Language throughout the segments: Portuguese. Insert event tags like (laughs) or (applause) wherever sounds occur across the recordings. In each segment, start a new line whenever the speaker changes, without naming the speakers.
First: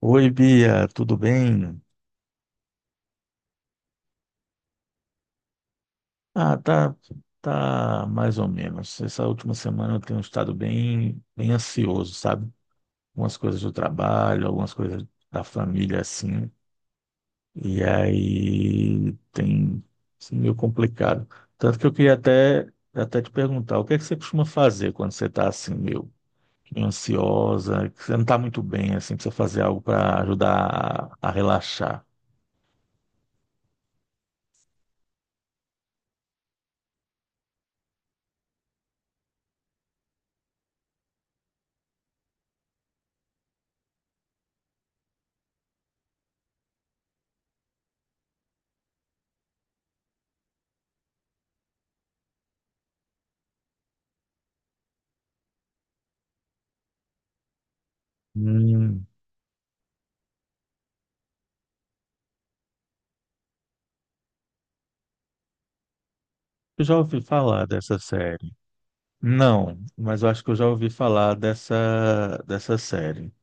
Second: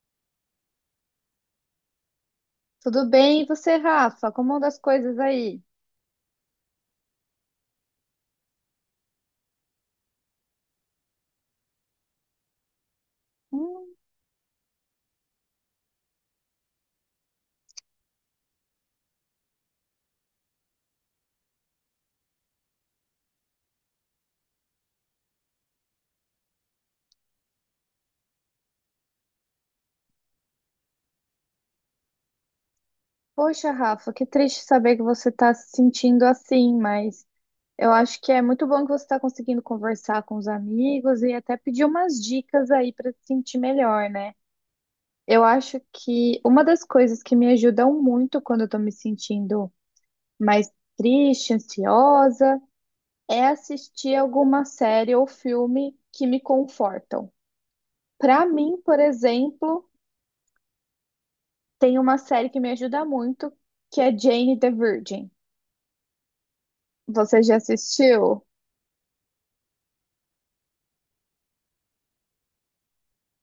Oi, Bia, tudo bem?
Tudo bem? E você, Rafa? Como anda as coisas aí?
Ah, tá, tá mais ou menos. Essa última semana eu tenho estado bem ansioso, sabe? Algumas coisas do
Hum,
trabalho, algumas coisas da família, assim. E aí tem sido meio complicado. Tanto que eu queria até te perguntar, o que é que você costuma fazer quando você está assim, meio, meio ansiosa, que você não está muito bem, assim, precisa fazer algo para ajudar a relaxar?
poxa, Rafa, que triste saber que você está se sentindo assim, mas eu acho que é muito bom que você está conseguindo conversar com os amigos e até pedir umas dicas aí para se sentir melhor, né? Eu acho que uma das coisas que me ajudam muito quando eu estou me sentindo mais triste, ansiosa, é assistir alguma série ou filme que me confortam. Para mim, por
Hum,
exemplo, tem uma série que me ajuda muito, que é Jane the Virgin.
eu já ouvi
Você já
falar dessa
assistiu?
série. Não, mas eu acho que eu já ouvi falar dessa série.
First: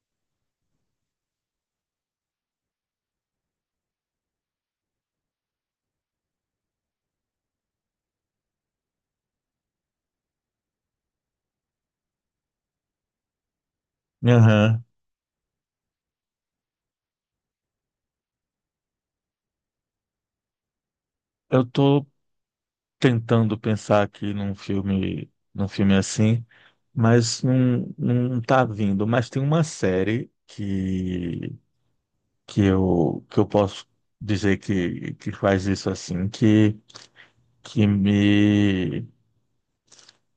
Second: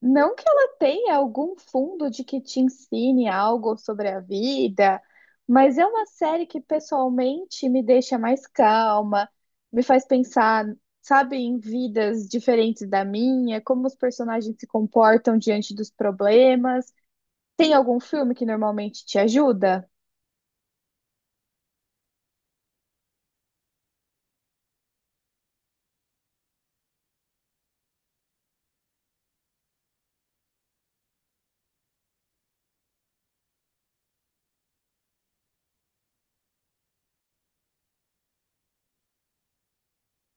Não que ela tenha algum fundo de que te ensine algo sobre a vida, mas é uma série que pessoalmente me deixa mais calma, me faz pensar, sabe, em vidas diferentes da minha, como os personagens se
Aham.
comportam diante dos problemas. Tem algum filme que normalmente te ajuda?
Eu tô tentando pensar aqui num filme assim, mas não tá vindo. Mas tem uma série que eu posso dizer que faz isso assim, que me,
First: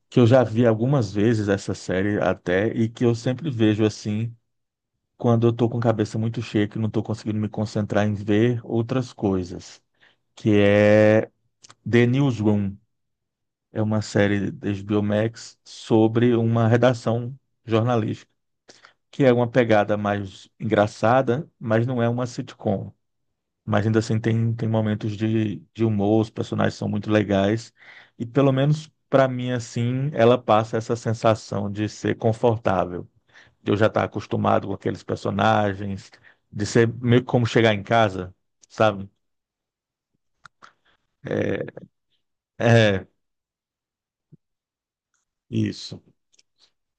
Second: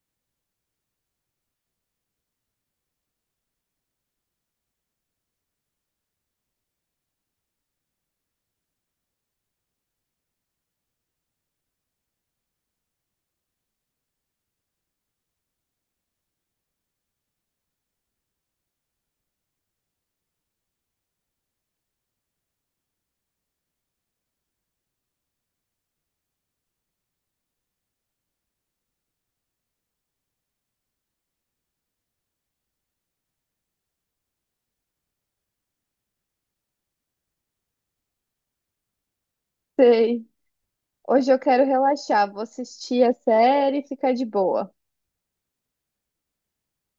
que eu já vi algumas vezes essa série até, e que eu sempre vejo assim, quando eu tô com a cabeça muito cheia, que não tô conseguindo me concentrar em ver outras coisas, que é The Newsroom, é uma série da HBO Max sobre uma redação jornalística, que é uma pegada mais engraçada, mas não é uma sitcom. Mas ainda assim tem momentos de humor, os personagens são muito legais, e pelo menos para mim assim, ela passa essa sensação de ser confortável, de eu já estar acostumado com aqueles personagens, de ser meio que como chegar em casa, sabe?
Sei. Hoje eu quero
É,
relaxar, vou assistir
é
a série e ficar de boa.
isso.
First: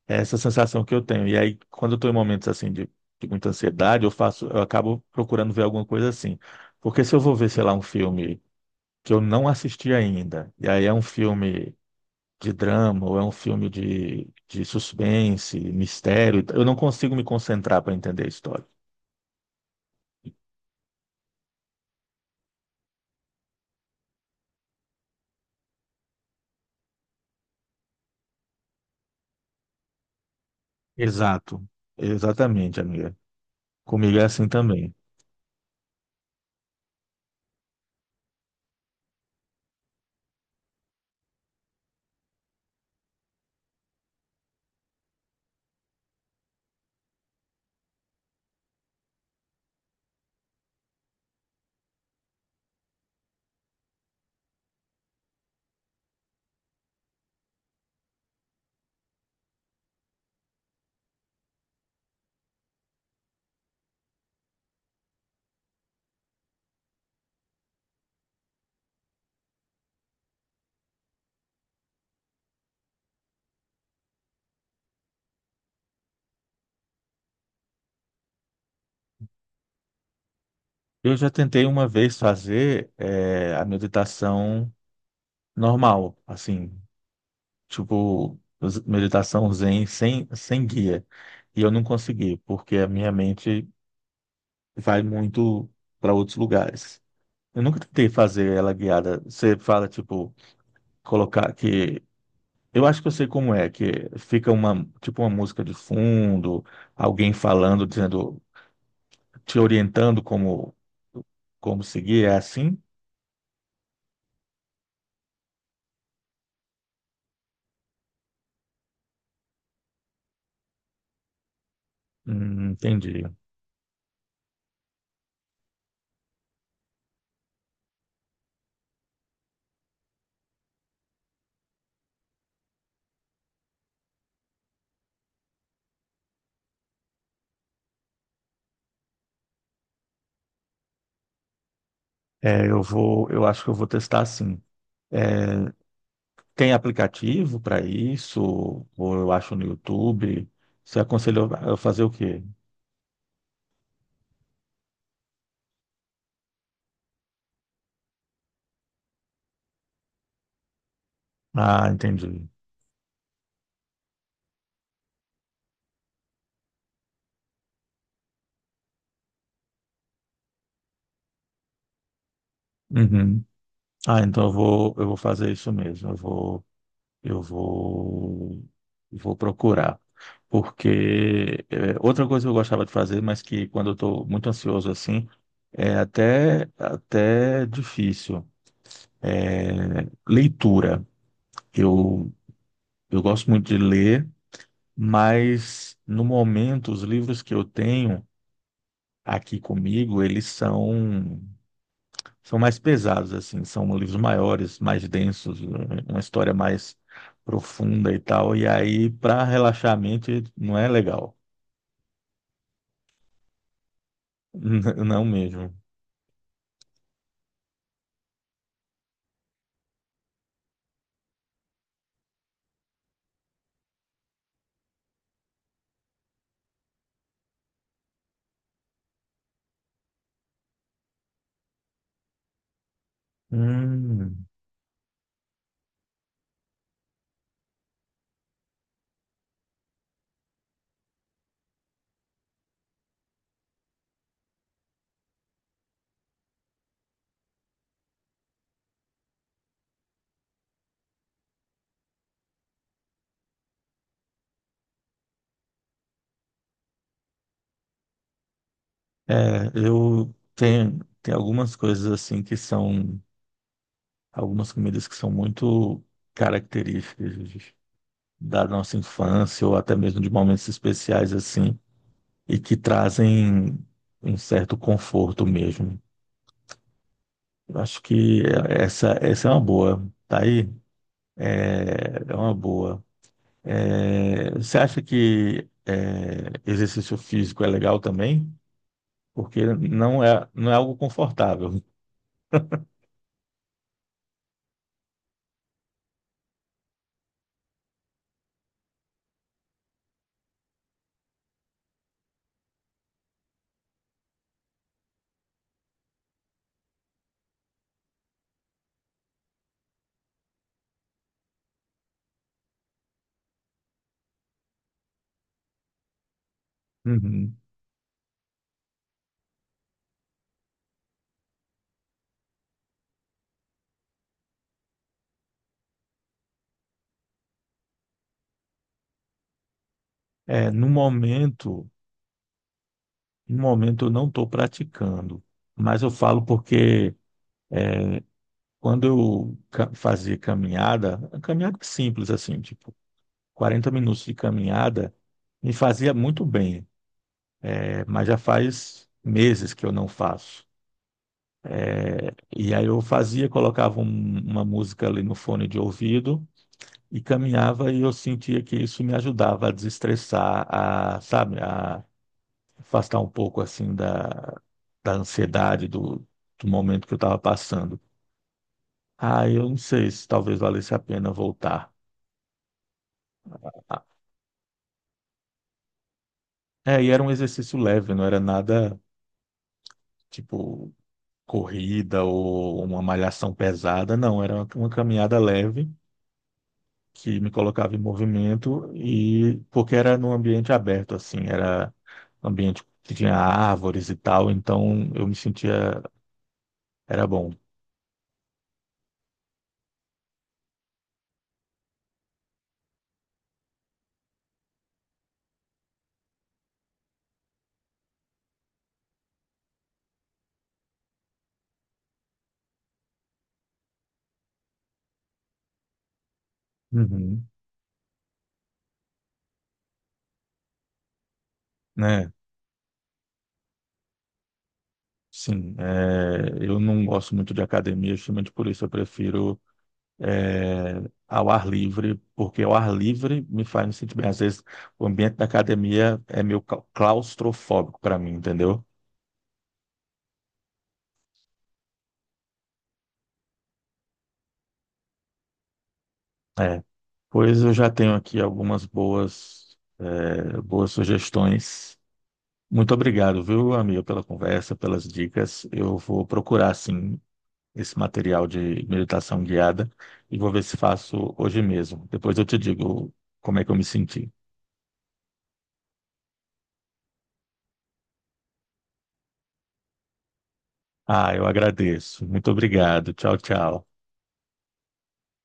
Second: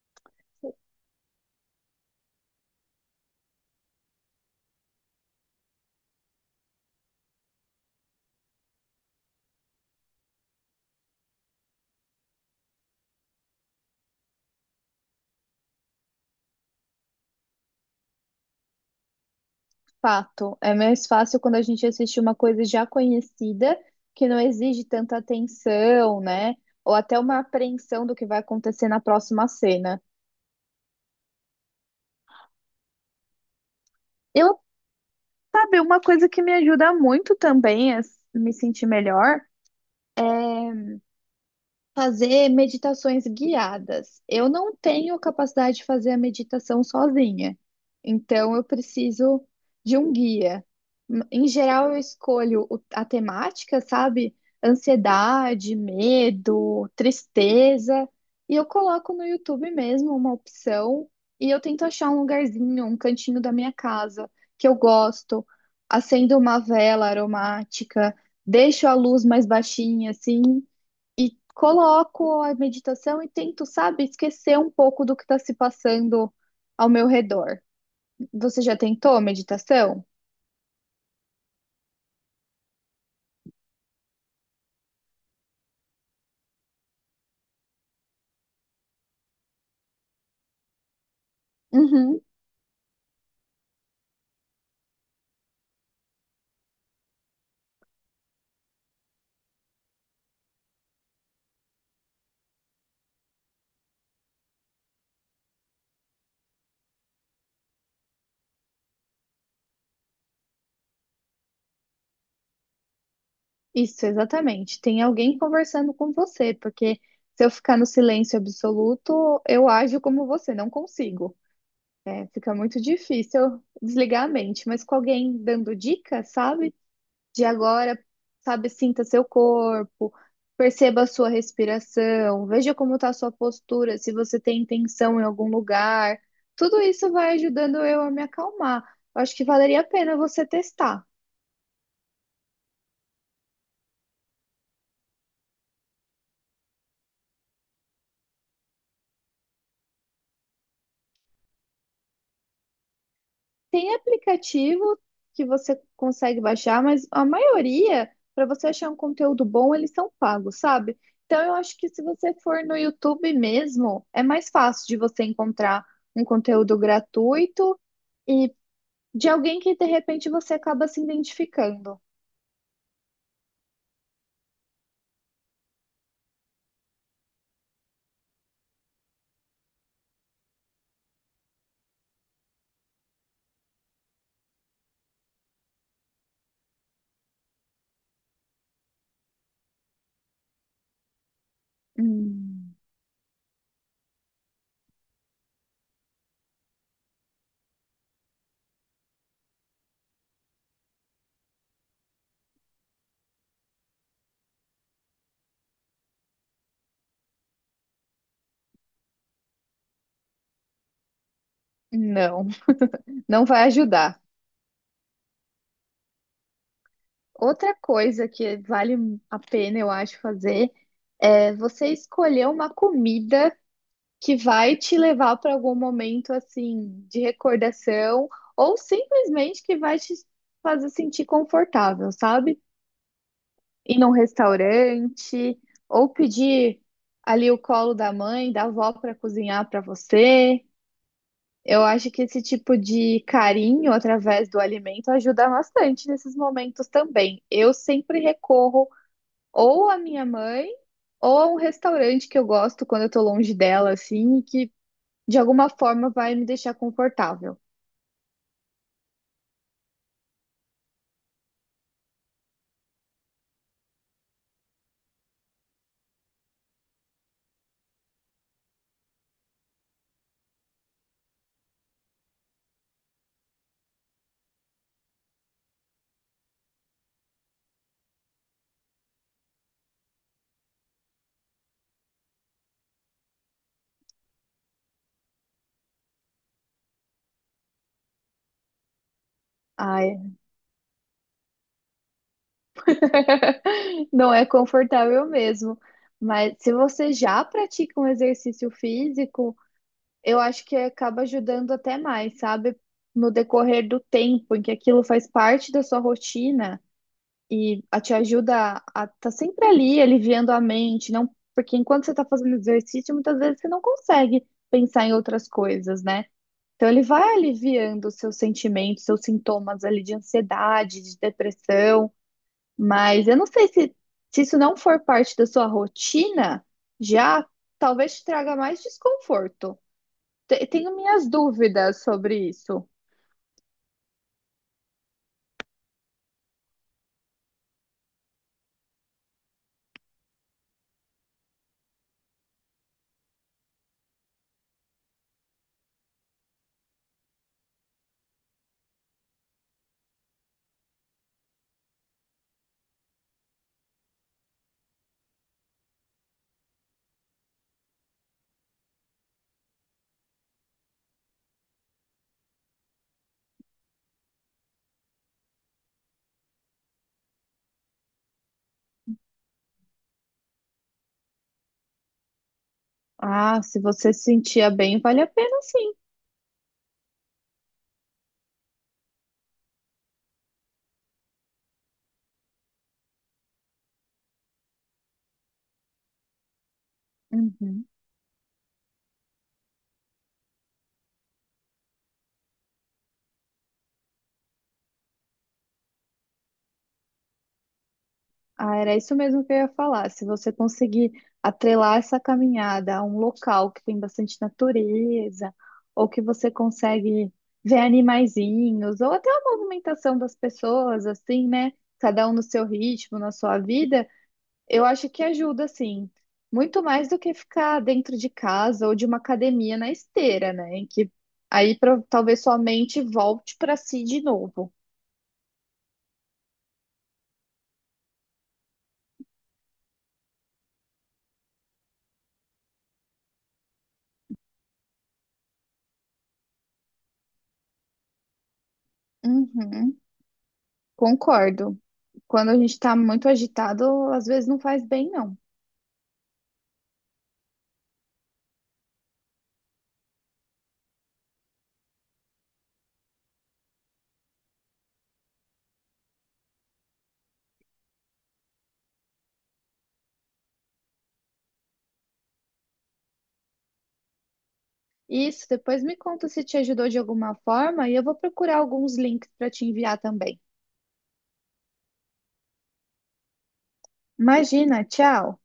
É essa sensação que eu tenho. E aí, quando eu estou em momentos assim de muita ansiedade, eu faço, eu acabo procurando ver alguma coisa assim. Porque se eu vou ver, sei lá, um filme que eu não assisti ainda, e aí é um filme de drama, ou é um filme de suspense, mistério. Eu não consigo me concentrar para entender a história.
Fato. É mais fácil quando a gente assiste uma coisa já conhecida, que não exige tanta atenção, né? Ou até uma apreensão do que vai acontecer na próxima cena.
Exato. Exatamente, amiga. Comigo é assim
Eu,
também.
sabe, uma coisa que me ajuda muito também a me sentir melhor. Fazer meditações guiadas. Eu não tenho capacidade de fazer a meditação sozinha, então eu preciso de um guia. Em geral, eu escolho a temática, sabe? Ansiedade, medo, tristeza, e eu coloco no YouTube mesmo uma opção e eu tento achar um lugarzinho, um cantinho da minha casa que eu gosto, acendo uma vela aromática, deixo a luz mais baixinha assim. E coloco a meditação e tento, sabe, esquecer um pouco do que está se passando ao meu redor. Você já tentou meditação?
Eu já tentei uma vez fazer a meditação normal, assim, tipo, meditação zen sem guia. E eu não
Uhum,
consegui, porque a minha mente vai muito para outros lugares. Eu nunca tentei fazer ela guiada. Você fala, tipo, colocar que. Eu acho que eu sei como é, que fica uma, tipo, uma música de fundo, alguém falando, dizendo, te orientando como, como seguir, é assim?
isso, exatamente. Tem alguém conversando com você, porque se eu ficar no silêncio absoluto, eu ajo como você, não consigo. É, fica muito
Entendi.
difícil desligar a mente, mas com alguém dando dicas, sabe? De agora, sabe, sinta seu corpo, perceba a sua respiração, veja como está a sua postura, se você tem tensão em algum lugar. Tudo isso vai ajudando eu a me acalmar. Eu acho que valeria a pena você testar.
Eu acho que eu vou testar assim. É, tem aplicativo para isso? Ou eu acho no YouTube? Você aconselhou a fazer o quê?
Tem aplicativo que você consegue baixar, mas a maioria, para você achar um conteúdo bom, eles são pagos, sabe? Então eu acho
Ah,
que se você
entendi.
for no YouTube mesmo, é mais fácil de você encontrar um conteúdo gratuito. E de alguém que de repente você acaba se identificando.
Uhum. Ah, então eu vou fazer isso mesmo. Eu vou, Vou procurar. Porque é, outra coisa que eu gostava de fazer, mas que quando eu estou muito ansioso assim, é até difícil. é Leitura. Eu,
Hum,
eu gosto muito de ler, mas no momento os livros que eu tenho aqui comigo, eles são mais pesados, assim, são livros maiores, mais densos, uma história mais profunda e tal. E aí, para relaxar a mente, não é legal.
não, não vai ajudar.
(laughs) Não mesmo.
Outra coisa que vale a pena, eu acho, fazer é você escolher uma comida que vai te levar para algum momento assim de recordação ou simplesmente que vai te fazer sentir confortável, sabe? Ir num
Hum,
restaurante ou pedir ali o colo da mãe, da avó para cozinhar para você. Eu acho que esse tipo de carinho através do alimento ajuda bastante nesses momentos também. Eu sempre recorro ou à minha mãe ou a um restaurante que eu gosto quando eu tô longe dela, assim, e que de alguma forma vai me deixar confortável.
é, eu tenho, tem algumas coisas assim que são, algumas comidas que são muito características da nossa infância ou até mesmo de momentos especiais assim, e que trazem um certo conforto mesmo. Eu acho que essa é uma boa. Tá aí? É, é uma boa. É, você acha que é, exercício físico é legal também? Porque não
Ai,
é, não é algo confortável.
(laughs) não é confortável mesmo. Mas se você já pratica um exercício físico, eu acho que acaba ajudando até mais, sabe? No decorrer do tempo em que aquilo faz parte da sua rotina. E a te ajuda a estar tá sempre ali, aliviando a mente, não, porque enquanto você está fazendo exercício, muitas vezes você não consegue pensar em outras coisas, né? Então ele vai
Uhum.
aliviando os seus sentimentos, seus sintomas ali de ansiedade, de depressão, mas eu não sei se, se isso não for parte da sua rotina, já talvez te traga mais desconforto.
É, no
Tenho minhas
momento,
dúvidas sobre isso.
no momento eu não estou praticando, mas eu falo porque quando eu fazia caminhada, caminhada simples assim, tipo 40 minutos de caminhada, me fazia muito bem. É, mas já faz meses que eu não faço. É, e aí eu fazia, colocava uma música ali no fone de ouvido e caminhava e eu sentia que isso me ajudava a desestressar, a, sabe, a afastar um pouco assim da, da ansiedade do, do momento que eu estava passando. Ah, eu não sei se talvez valesse a pena voltar.
Ah, se
Ah,
você se sentia bem, vale a pena sim.
é, e era um exercício leve, não era nada tipo corrida ou uma malhação pesada, não, era uma caminhada leve que me
Uhum.
colocava em movimento e porque era num ambiente aberto assim, era um ambiente que tinha árvores e tal, então eu me sentia, era bom.
Ah, era isso mesmo que eu ia falar. Se você conseguir atrelar essa caminhada a um local que tem bastante natureza, ou que você consegue ver animaizinhos, ou até a movimentação das pessoas, assim, né? Cada um no seu ritmo, na sua vida, eu acho que ajuda, assim, muito mais do que
Uhum.
ficar dentro de casa ou de uma academia na esteira, né? Em que
Né?
talvez sua mente volte para si de novo.
Sim, é, eu não gosto muito de academia, justamente por isso eu prefiro, é, ao ar livre, porque ao ar livre me faz me sentir bem. Às vezes o ambiente da academia é meio claustrofóbico para mim, entendeu?
Uhum. Concordo. Quando a gente tá muito agitado, às vezes não faz bem, não.
É, pois eu já tenho aqui algumas boas, é, boas sugestões. Muito obrigado, viu, amigo, pela conversa, pelas dicas. Eu vou procurar, sim, esse material de meditação guiada e vou ver se faço hoje mesmo. Depois eu te digo como é que eu me senti.
Isso, depois me conta se te ajudou de alguma forma e eu vou procurar alguns links para te enviar também.
Ah, eu agradeço. Muito obrigado. Tchau, tchau.
Imagina, tchau.